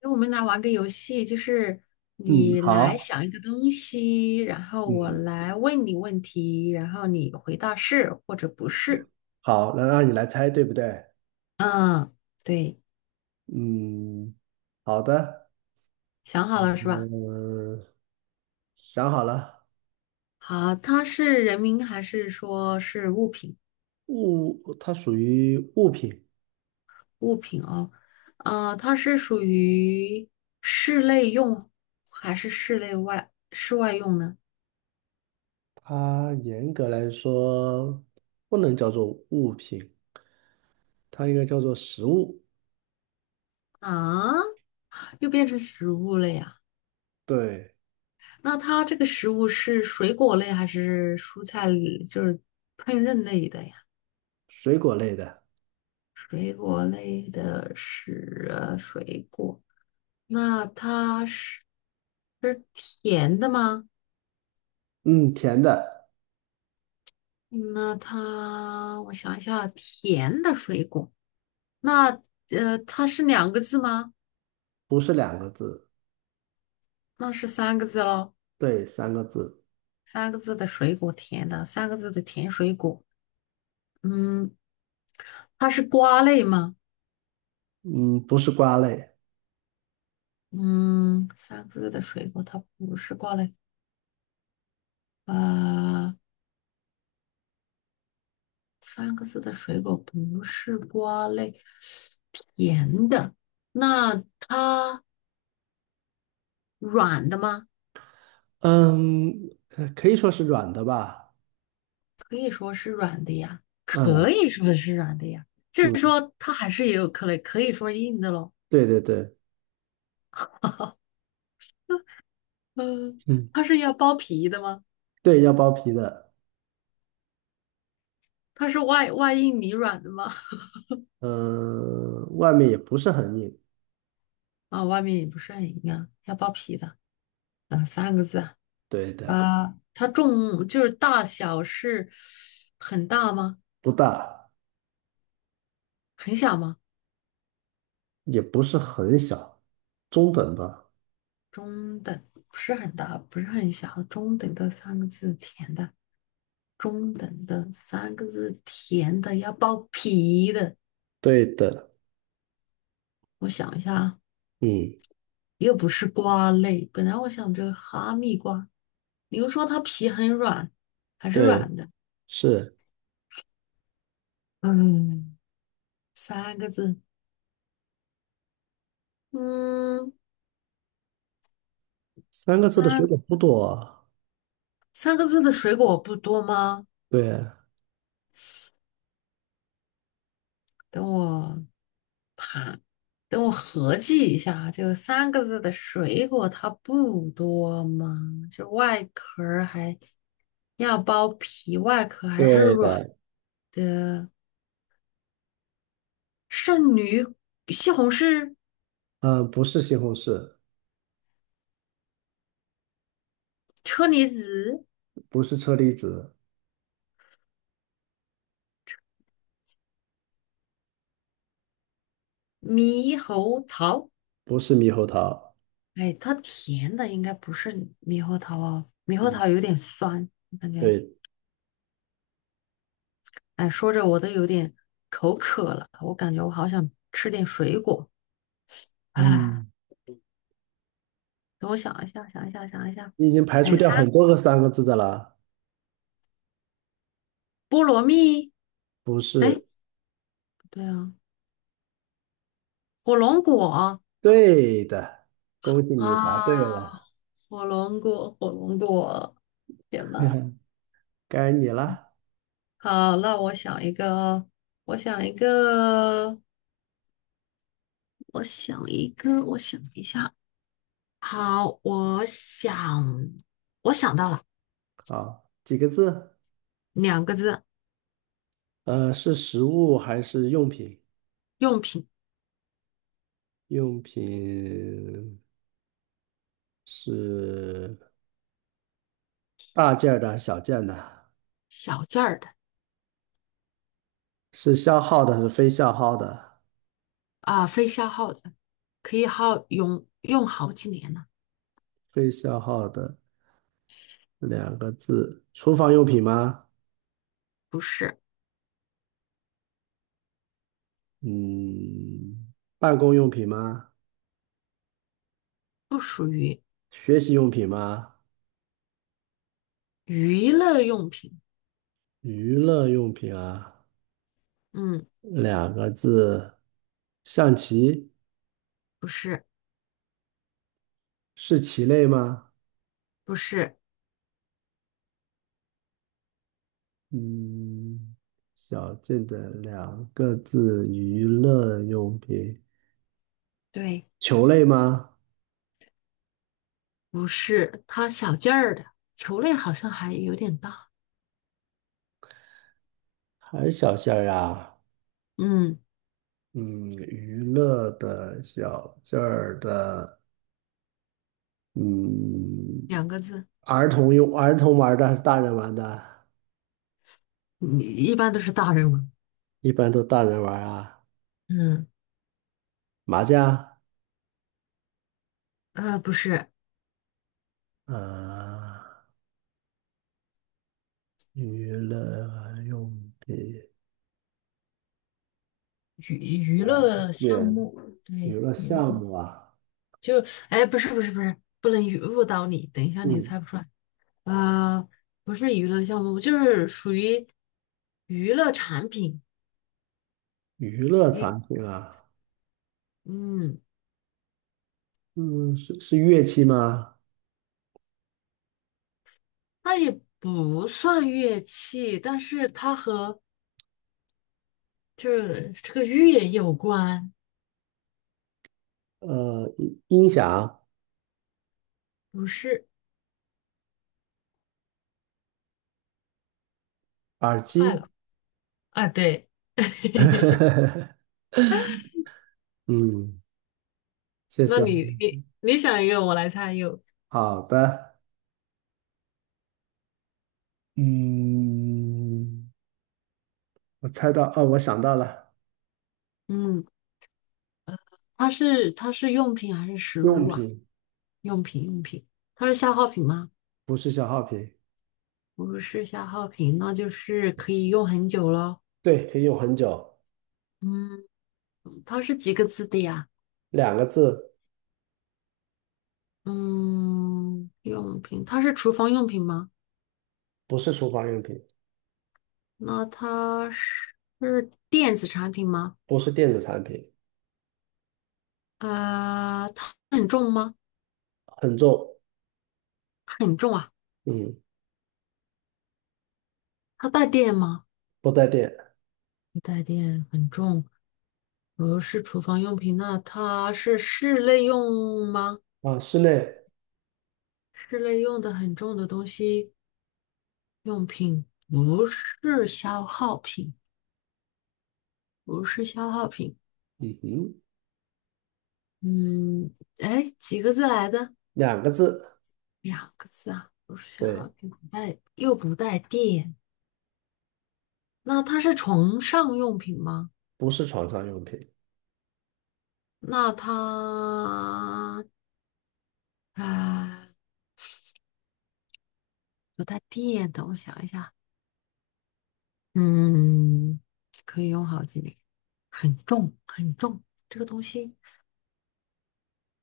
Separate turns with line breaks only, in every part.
那我们来玩个游戏，就是
嗯，
你来
好。
想一个东西，然后我
嗯，
来问你问题，然后你回答是或者不是。
好，那让你来猜，对不对？
嗯，对，
嗯，好的。
想好了是吧？
嗯，想好了。
好，它是人名还是说是物品？
物，它属于物品。
物品哦，它是属于室内用还是室外用呢？
它严格来说不能叫做物品，它应该叫做食物。
啊，又变成植物了呀？
对，
那它这个食物是水果类还是蔬菜类，烹饪类的呀？
水果类的。
水果类的是水果，那它是甜的吗？
嗯，甜的。
那它，我想一下，甜的水果，那它是两个字吗？
不是两个字。
那是三个字喽，
对，三个字。
三个字的水果，甜的，三个字的甜水果，嗯，它是瓜类吗？
嗯，不是瓜类。
嗯，三个字的水果，它不是瓜类。呃，三个字的水果不是瓜类，甜的。那它软的吗？
嗯，可以说是软的吧。
可以说是软的呀，可
嗯
以说是软的呀。就是
嗯，
说，它还是也有可能可以说硬的咯。
对对对，
嗯，
嗯。
它是要剥皮的吗？
对，要剥皮的。
它是外硬里软的吗？
嗯、外面也不是很硬。
啊，外面也不是很硬啊，要剥皮的。啊，三个字啊。
对的。
它重就是大小是很大吗？
不大。
很小吗？
也不是很小，中等吧。
中等，不是很大，不是很小，中等的三个字，甜的，中等的三个字，甜的，要包皮的。
对的。
我想一下啊，
嗯，
又不是瓜类，本来我想着哈密瓜，你又说它皮很软，还是
对，
软的。
是
嗯，三个字，嗯
三个字的
啊，
水
三
果不多啊。
三个字的水果不多吗？
对，
等我。等我合计一下啊，这个三个字的水果它不多吗？就外壳儿还要剥皮，外壳还是
对
软
的。
的。圣女、西红柿、
嗯、不是西红柿。
车厘子、
不是车厘子。
猕猴桃。
不是猕猴桃。
哎，它甜的应该不是猕猴桃哦，猕猴
嗯，
桃有点酸，我感觉。
对。
哎，说着我都有点口渴了，我感觉我好想吃点水果。哎，
嗯，
等我想一下，想一下，想一下。
你已经排除
哎，
掉
三
很多个三个字的了。
菠萝蜜。
不
哎，
是。
不对啊，火龙果啊，
对的，恭喜你答对了。
火龙果，火龙果，天呐，
该你了。
好，那我想一个，我想一个，我想一下。好，我想到了
啊，几个字？
两个字，
是食物还是用品？
用品，
用品，是大件儿的还是小件的？
小件儿的
是消耗的还是非消耗的？
啊，非消耗的，可以耗用用好几年呢。
非消耗的，两个字。厨房用品吗？
不是，
嗯，办公用品吗？
不属于
学习用品吗？
娱乐用品。
娱乐用品啊。
嗯，
两个字。象棋。
不是，
是棋类吗？
不是，
嗯，小件的两个字，娱乐用品。
对。
球类吗？
不是，它小件儿的，球类好像还有点大。
还是小件儿啊？
嗯，
嗯，娱乐的小件儿的。嗯，
两个字，
儿童用玩儿的还是大人玩的？
你一般都是大人玩。
一般都大人玩儿啊。
嗯，
麻将。
不是
啊，娱乐用品
娱娱
啊，
乐项
对，
目，
娱
对，
乐
娱
项
乐
目啊。
就，哎，不是，不能语误导你，等一下你
嗯，
猜不出来。呃，不是娱乐项目，就是属于娱乐产品。
娱乐
一，
产品啊。
嗯，
嗯，是乐器吗？
它也不算乐器，但是它和这个乐有关，
呃，音响、
不是，
耳
快
机。
了。啊，对，
嗯，谢
那
谢。
你想一个，我来猜一个。
好的。嗯，我猜到，哦，我想到了。
嗯，它是用品还是食物
用
啊？
品。
用品，它是消耗品吗？
不是消耗品。
不是消耗品，那就是可以用很久咯。
对，可以用很久。
嗯，它是几个字的呀？
两个字。
嗯，用品，它是厨房用品吗？
不是厨房用品。
那它是是电子产品吗？
不是电子产品。
它很重吗？
很重。
很重啊，
嗯，
它带电吗？
不带电
不带电，很重。不是厨房用品，那它是室内用吗？
啊。室内。
室内用的很重的东西，用品不是消耗品，不是消耗品。
嗯哼。
嗯，哎，几个字来的？
两个字。
两个字啊，不是消耗
对。
品，不带，又不带电。那它是床上用品吗？
不是床上用品。
那它啊，不带电。等我想一下。嗯，可以用好几年，很重，这个东西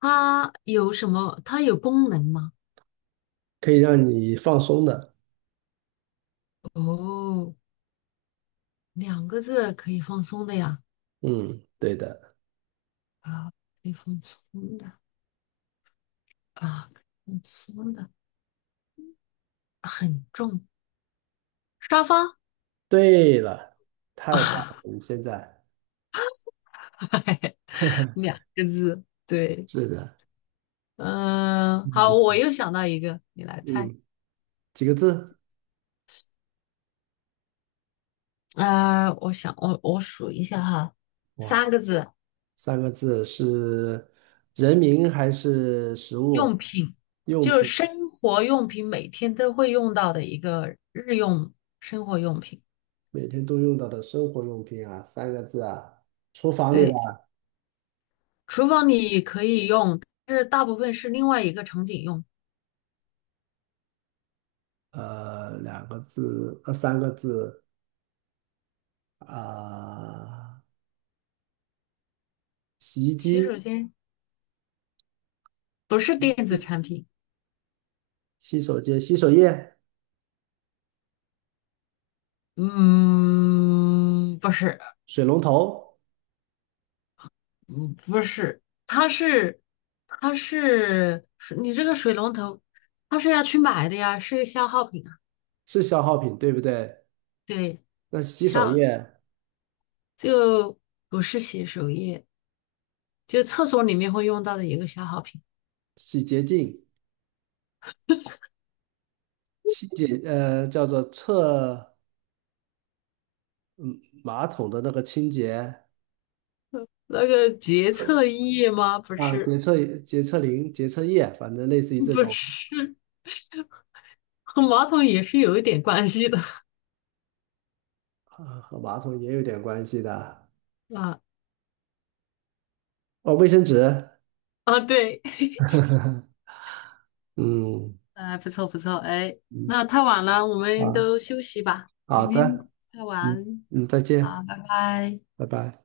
它有什么？它有功能吗？
可以让你放松的。
哦，两个字可以放松的呀，
嗯，对的。
啊，可以放松的可以放松的，很重，沙发
对了，太棒
啊，
了，你现在。
两个字，对，
是的。
嗯、好，
嗯
我又想到一个，你来猜，
嗯，几个字？
我数一下哈，三
哇，
个字，
三个字。是人名还是食
用
物？
品，
用
就是
品。
生活用品，每天都会用到的一个生活用品。
每天都用到的生活用品啊，三个字啊，厨房里的。
对，厨房里可以用，但是大部分是另外一个场景用。
两个字，三个字啊，洗衣
洗
机、
手间不是电子产品，
洗手间、洗手液、
嗯，不是，
水龙头。
嗯，不是，它是，它是，你这个水龙头，它是要去买的呀，是消耗品啊。
是消耗品，对不对？
对，
那洗手液、
消就不是洗手液，就厕所里面会用到的一个消耗品。
洗洁精、清洁，叫做厕的那个清洁。
那个洁厕液吗？不
啊，
是，
洁厕灵、洁厕液，反正类似于这
不
种。
是，和马桶也是有一点关系的
啊，和马桶也有点关系的。
啊
哦，卫生纸。
啊，对，
嗯
哎，不错，哎，
嗯，
那太晚了，我们
啊，
都休息吧，
好
明天
的。
再
嗯
玩，
嗯，再
好，
见。
拜拜。
拜拜。